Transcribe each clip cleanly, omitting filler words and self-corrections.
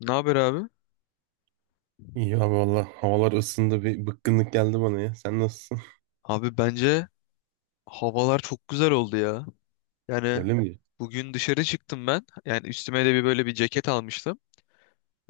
Ne haber abi? İyi abi valla havalar ısındı bir bıkkınlık geldi bana ya. Sen nasılsın? Abi bence havalar çok güzel oldu ya. Yani Öyle mi? bugün dışarı çıktım ben. Yani üstüme de bir böyle bir ceket almıştım.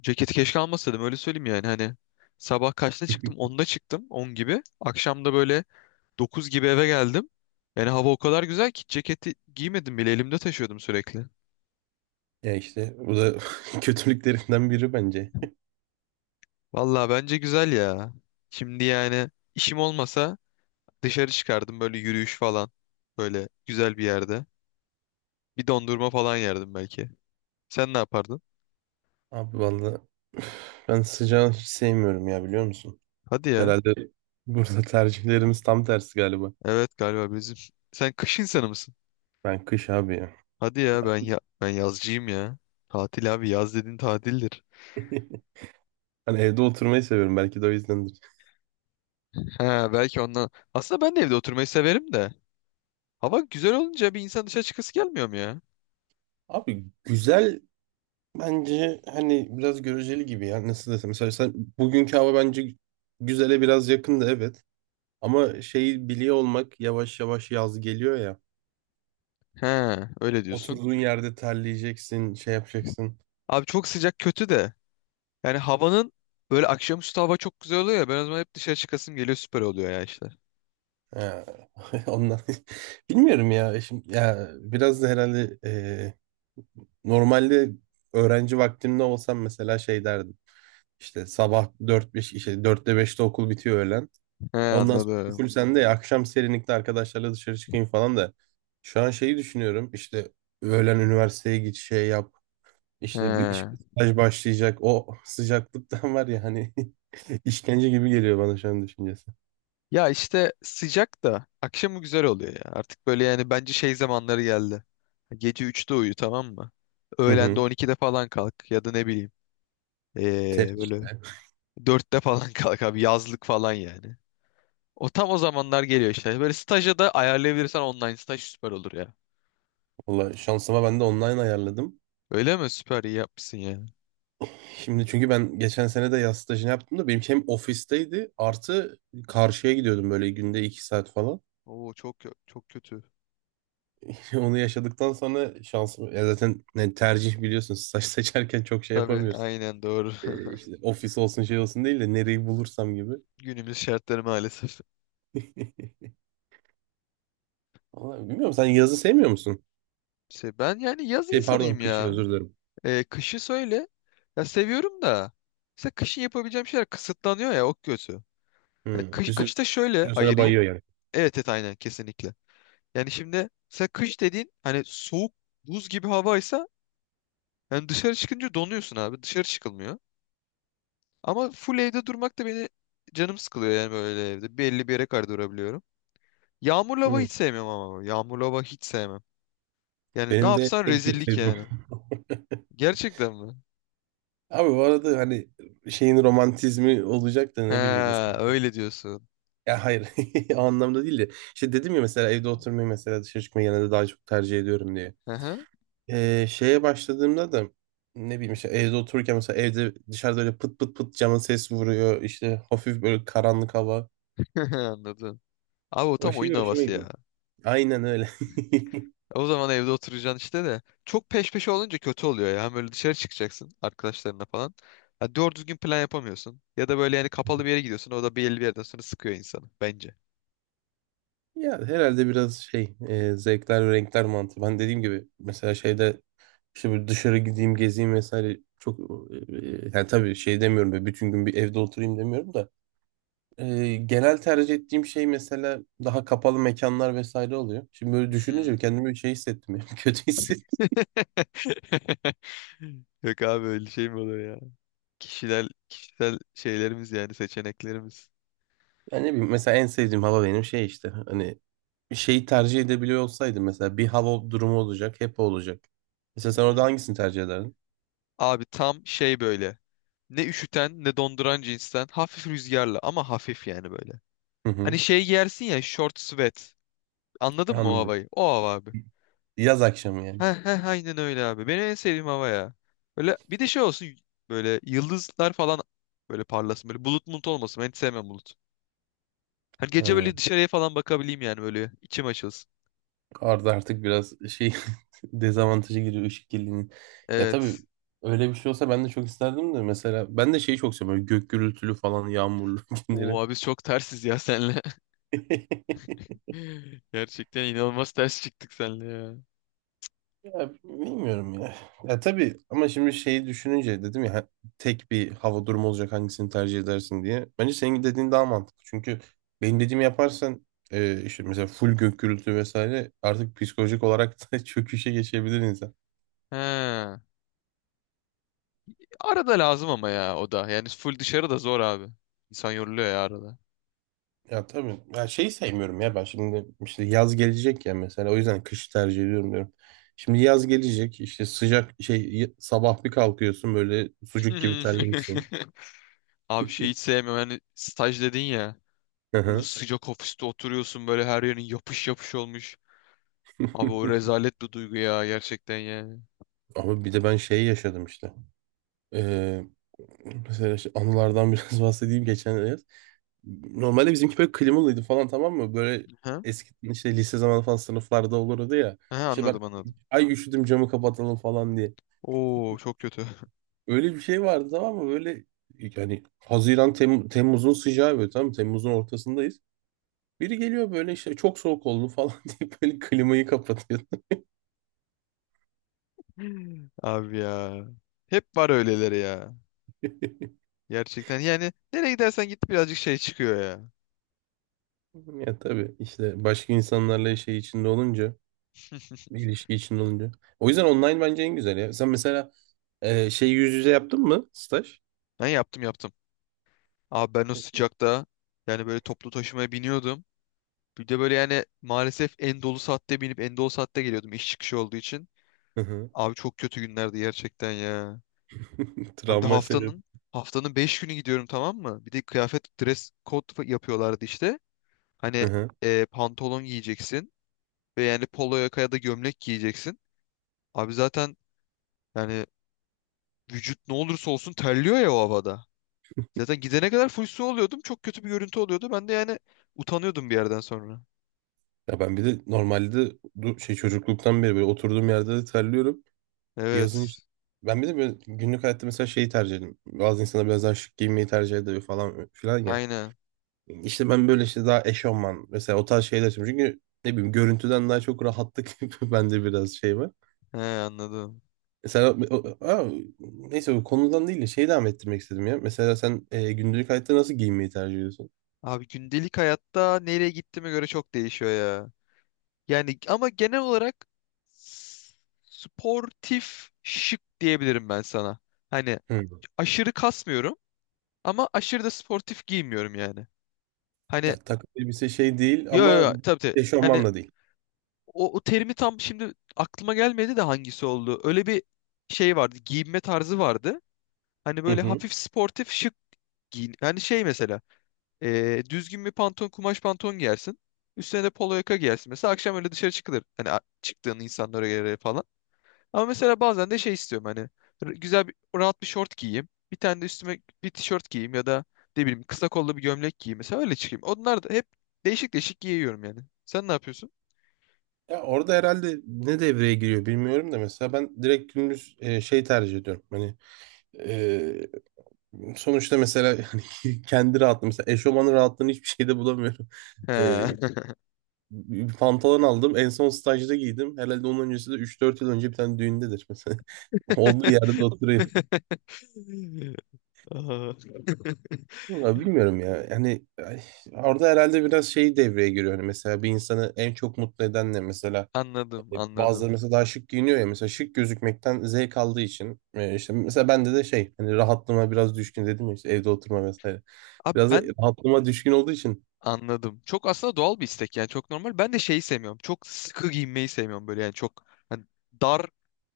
Ceketi keşke almasaydım öyle söyleyeyim yani hani. Sabah kaçta çıktım? 10'da çıktım. On gibi. Akşam da böyle 9 gibi eve geldim. Yani hava o kadar güzel ki ceketi giymedim bile elimde taşıyordum sürekli. Ya işte bu da kötülüklerinden biri bence. Vallahi bence güzel ya. Şimdi yani işim olmasa dışarı çıkardım böyle yürüyüş falan. Böyle güzel bir yerde. Bir dondurma falan yerdim belki. Sen ne yapardın? Abi valla ben sıcağı hiç sevmiyorum ya biliyor musun? Hadi ya. Herhalde burada tercihlerimiz tam tersi galiba. Evet galiba bizim. Sen kış insanı mısın? Ben kış abi ya. Hadi ya ben ya ben yazcıyım ya. Tatil abi yaz dediğin tatildir. Hani evde oturmayı seviyorum belki de o yüzdendir. Ha belki ondan. Aslında ben de evde oturmayı severim de. Hava güzel olunca bir insan dışarı çıkası gelmiyor mu ya? Abi güzel bence hani biraz göreceli gibi ya nasıl desem. Mesela bugünkü hava bence güzele biraz yakındı evet. Ama şeyi biliyor olmak yavaş yavaş yaz geliyor ya. Ha öyle diyorsun. Oturduğun yerde terleyeceksin, şey yapacaksın. Abi çok sıcak kötü de. Yani havanın böyle akşamüstü hava çok güzel oluyor ya. Ben o zaman hep dışarı çıkasım geliyor süper oluyor ya işte. Ya, ondan bilmiyorum ya. Şimdi ya biraz da herhalde normalde öğrenci vaktimde olsam mesela şey derdim. İşte sabah dört beş işte 4'te 5'te okul bitiyor öğlen. He Ondan sonra anladım. full sende ya akşam serinlikte arkadaşlarla dışarı çıkayım falan da. Şu an şeyi düşünüyorum. İşte öğlen üniversiteye git şey yap. İşte bir He. staj başlayacak. O sıcaklıktan var ya hani işkence gibi geliyor bana şu an düşüncesi. Ya işte sıcak da akşamı güzel oluyor ya. Artık böyle yani bence şey zamanları geldi. Gece üçte uyu tamam mı? Hı Öğlende hı. 12'de falan kalk ya da ne bileyim. Ter Böyle işte. dörtte falan kalk abi yazlık falan yani. O tam o zamanlar geliyor işte. Böyle staja da ayarlayabilirsen online staj süper olur ya. Valla şansıma ben de online ayarladım. Öyle mi? Süper iyi yapmışsın ya. Şimdi çünkü ben geçen sene de yaz stajını yaptım da benim hem ofisteydi artı karşıya gidiyordum böyle günde iki saat falan. Oo çok çok kötü. Onu yaşadıktan sonra şansım ya zaten ne tercih biliyorsun staj seçerken çok şey Tabii yapamıyorsun. aynen doğru. İşte ofis olsun şey olsun değil de nereyi bulursam gibi. Günümüz şartları maalesef. Vallahi bilmiyorum sen yazı sevmiyor musun? Şey, ben yani yaz Şey pardon insanıyım kışı ya. özür dilerim. E, kışı söyle. Ya seviyorum da. Mesela kışın yapabileceğim şeyler kısıtlanıyor ya o kötü. Ya Hı. kış, Bir sürü kışta şöyle sana ayırayım. bayıyor yani. Evet, evet, aynen, kesinlikle. Yani şimdi mesela kış dediğin hani soğuk buz gibi havaysa yani dışarı çıkınca donuyorsun abi. Dışarı çıkılmıyor. Ama full evde durmak da beni canım sıkılıyor yani böyle evde. Belli bir yere kadar durabiliyorum. Yağmurlu hava Hı. hiç sevmiyorum ama. Yağmurlu hava hiç sevmem. Yani ne Benim de yapsan en çok rezillik sevdiğim. yani. Gerçekten mi? Abi bu arada hani şeyin romantizmi olacak da He ne bileyim mesela. öyle diyorsun. Ya hayır o anlamda değil de. İşte dedim ya mesela evde oturmayı mesela dışarı çıkmayı genelde daha çok tercih ediyorum diye. Hı hı. Şeye başladığımda da ne bileyim işte evde otururken mesela evde dışarıda öyle pıt pıt pıt camın ses vuruyor. İşte hafif böyle karanlık hava. Anladım. Abi o O tam oyun şey hoşuma havası gidiyor. ya. Aynen öyle. O zaman evde oturacaksın işte de. Çok peş peşe olunca kötü oluyor ya. Hem böyle dışarı çıkacaksın arkadaşlarına falan. Ha, doğru düzgün plan yapamıyorsun. Ya da böyle yani kapalı bir yere gidiyorsun. O da belli bir yerden sonra sıkıyor insanı bence. Ya herhalde biraz şey zevkler ve renkler mantığı. Ben dediğim gibi mesela şeyde işte böyle dışarı gideyim gezeyim vesaire çok e, yani tabii şey demiyorum böyle bütün gün bir evde oturayım demiyorum da genel tercih ettiğim şey mesela daha kapalı mekanlar vesaire oluyor. Şimdi böyle Hmm. düşününce kendimi bir şey hissettim ya, kötü hissettim. Yok abi öyle şey mi olur ya? Kişisel şeylerimiz yani seçeneklerimiz. Yani ne bileyim, mesela en sevdiğim hava benim şey işte hani şeyi tercih edebiliyor olsaydım mesela bir hava durumu olacak hep o olacak. Mesela Hı sen orada hı. hangisini tercih ederdin? Abi tam şey böyle. Ne üşüten ne donduran cinsten. Hafif rüzgarlı ama hafif yani böyle. Hı hı, Hani şey giyersin ya short sweat. Anladın mı o anladım. havayı? O hava abi. Yaz akşamı yani. Heh heh aynen öyle abi. Benim en sevdiğim hava ya. Böyle bir de şey olsun böyle yıldızlar falan böyle parlasın. Böyle bulut bulut olmasın. Ben hiç sevmem bulut. Hani gece Ha. böyle dışarıya falan bakabileyim yani böyle içim açılsın. Arda artık biraz şey dezavantaja giriyor ışık kirliliğinin. Ya tabii Evet. öyle bir şey olsa ben de çok isterdim de mesela ben de şeyi çok seviyorum. Böyle gök gürültülü falan yağmurlu Oo günleri. abi biz çok tersiz ya senle. Gerçekten inanılmaz ters çıktık senle ya. Ya bilmiyorum ya. Ya tabii ama şimdi şeyi düşününce dedim ya tek bir hava durumu olacak hangisini tercih edersin diye. Bence senin dediğin daha mantıklı. Çünkü benim dediğimi yaparsan işte mesela full gök gürültü vesaire artık psikolojik olarak da çöküşe geçebilir insan. He. Arada lazım ama ya o da. Yani full dışarı da zor abi. İnsan yoruluyor ya arada. Ya tabii. Ya şeyi sevmiyorum ya ben şimdi işte yaz gelecek ya mesela o yüzden kış tercih ediyorum diyorum. Şimdi yaz gelecek işte sıcak şey sabah bir kalkıyorsun böyle sucuk gibi terlemişsin. Abi şey hiç sevmiyorum. Yani staj dedin ya. Hı Bunun hı. sıcak ofiste oturuyorsun böyle her yerin yapış yapış olmuş. Abi o rezalet bir duygu ya gerçekten yani. Ama bir de ben şeyi yaşadım işte. Ee, mesela işte anılardan biraz bahsedeyim geçen yaz. Normalde bizimki böyle klimalıydı falan tamam mı? Böyle Ha? eski işte lise zamanı falan sınıflarda olurdu ya. Ha, İşte ben anladım, anladım. ay üşüdüm camı kapatalım falan diye. Oo çok kötü. Öyle bir şey vardı tamam mı? Böyle yani Haziran Temmuz'un sıcağı böyle tamam mı? Temmuz'un ortasındayız. Biri geliyor böyle işte çok soğuk oldu falan deyip böyle klimayı kapatıyor. Abi ya. Hep var öyleleri ya. Gerçekten yani nereye gidersen git birazcık şey çıkıyor ya. Ya tabii işte başka insanlarla şey içinde olunca, bir ilişki içinde olunca. O yüzden online bence en güzel ya. Sen mesela şey yüz yüze yaptın mı staj? Ben yaptım, yaptım. Abi ben o sıcakta yani böyle toplu taşımaya biniyordum. Bir de böyle yani maalesef en dolu saatte binip en dolu saatte geliyordum iş çıkışı olduğu için. Hı hı. Abi çok kötü günlerdi gerçekten ya. Abi bir de Travma sebebi. haftanın 5 günü gidiyorum tamam mı? Bir de kıyafet dress code yapıyorlardı işte. Hı Hani hı. Pantolon giyeceksin ve yani polo yaka ya da gömlek giyeceksin. Abi zaten yani vücut ne olursa olsun terliyor ya o havada. Zaten gidene kadar full su oluyordum. Çok kötü bir görüntü oluyordu. Ben de yani utanıyordum bir yerden sonra. Ya ben bir de normalde şey çocukluktan beri böyle oturduğum yerde de terliyorum. Yazın işte. Evet. Ben bir de böyle günlük hayatta mesela şeyi tercih ederim. Bazı insanlar biraz daha şık giyinmeyi tercih ediyor falan filan ya. Aynen. İşte ben böyle işte daha eşofman mesela o tarz şeyler istiyorum. Çünkü ne bileyim görüntüden daha çok rahatlık bende biraz şey var. He anladım. Mesela aa, neyse bu konudan değil de şeyi devam ettirmek istedim ya. Mesela sen günlük hayatta nasıl giyinmeyi tercih ediyorsun? Abi gündelik hayatta nereye gittiğime göre çok değişiyor ya. Yani ama genel olarak s- sportif şık diyebilirim ben sana. Hani Hı. aşırı kasmıyorum ama aşırı da sportif giymiyorum yani. Hani Ya takım elbise şey değil yo, yo, ama yo, tabii, tabii. Hani eşofman da değil. O terimi tam şimdi aklıma gelmedi de hangisi oldu. Öyle bir şey vardı. Giyinme tarzı vardı. Hani Hı böyle hı. hafif sportif şık giyin. Hani şey mesela. Düzgün bir pantolon, kumaş pantolon giyersin. Üstüne de polo yaka giyersin. Mesela akşam öyle dışarı çıkılır. Hani çıktığın insanlara göre falan. Ama mesela bazen de şey istiyorum hani güzel bir rahat bir şort giyeyim. Bir tane de üstüme bir tişört giyeyim ya da ne bileyim kısa kollu bir gömlek giyeyim. Mesela öyle çıkayım. Onlar da hep değişik değişik giyiyorum yani. Sen ne yapıyorsun? Ya orada herhalde ne devreye giriyor bilmiyorum da mesela ben direkt gündüz şey tercih ediyorum. Hani Ee, sonuçta mesela yani kendi rahatlığım mesela eşofmanın rahatlığını hiçbir şeyde bulamıyorum. Ee, He. bir pantolon aldım en son stajda giydim. Herhalde onun öncesi de 3-4 yıl önce bir tane düğündedir mesela. Olduğu yerde de oturuyor. Aa. Vallahi bilmiyorum ya. Yani ay, orada herhalde biraz şey devreye giriyor. Hani mesela bir insanı en çok mutlu eden ne mesela? Anladım, anladım. Bazıları mesela daha şık giyiniyor ya. Mesela şık gözükmekten zevk aldığı için. İşte mesela bende de şey hani rahatlığıma biraz düşkün dedim ya işte evde oturma vesaire. Abi Biraz da ben rahatlığıma düşkün olduğu için anladım. Çok aslında doğal bir istek yani çok normal. Ben de şeyi sevmiyorum. Çok sıkı giyinmeyi sevmiyorum böyle yani çok hani dar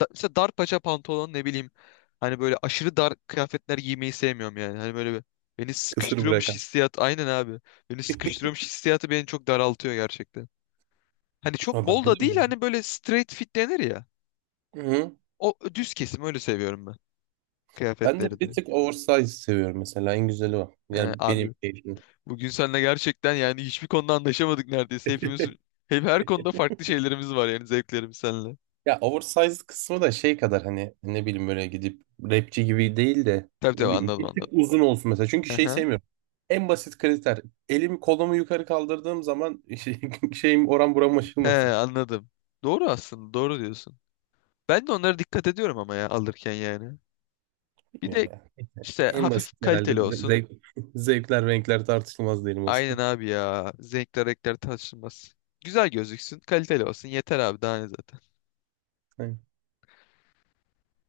mesela dar paça pantolon ne bileyim hani böyle aşırı dar kıyafetler giymeyi sevmiyorum yani. Hani böyle beni kısır sıkıştırıyormuş bırakan. hissiyat aynen abi. Beni sıkıştırıyormuş hissiyatı beni çok daraltıyor gerçekten. Hani çok Ama bol ben da de değil öyle. hani böyle straight fit denir ya. Hı. O düz kesim öyle seviyorum ben Ben de kıyafetleri de. bir tık oversize seviyorum mesela. En güzeli o. He, Yani benim abi, keyfim. bugün seninle gerçekten yani hiçbir konuda anlaşamadık neredeyse. Hepimiz hep her konuda farklı şeylerimiz var yani zevklerimiz seninle. Ya oversize kısmı da şey kadar hani ne bileyim böyle gidip rapçi gibi değil de Tabii, ne tabii, bileyim anladım, bir tık anladım. uzun olsun mesela. Çünkü şey Aha. sevmiyorum. En basit kriter. Elimi kolumu yukarı kaldırdığım zaman şey, şeyim oran buram He aşılmasın. anladım. Doğru, aslında doğru diyorsun. Ben de onlara dikkat ediyorum ama ya alırken yani. Bir de Bilmiyorum ya. işte En basit hafif kaliteli herhalde. olsun. Zevk, zevkler renkler tartışılmaz diyelim o Aynen zaman. abi ya. Renkler, renkler tartışılmaz. Güzel gözüksün, kaliteli olsun. Yeter abi daha ne zaten.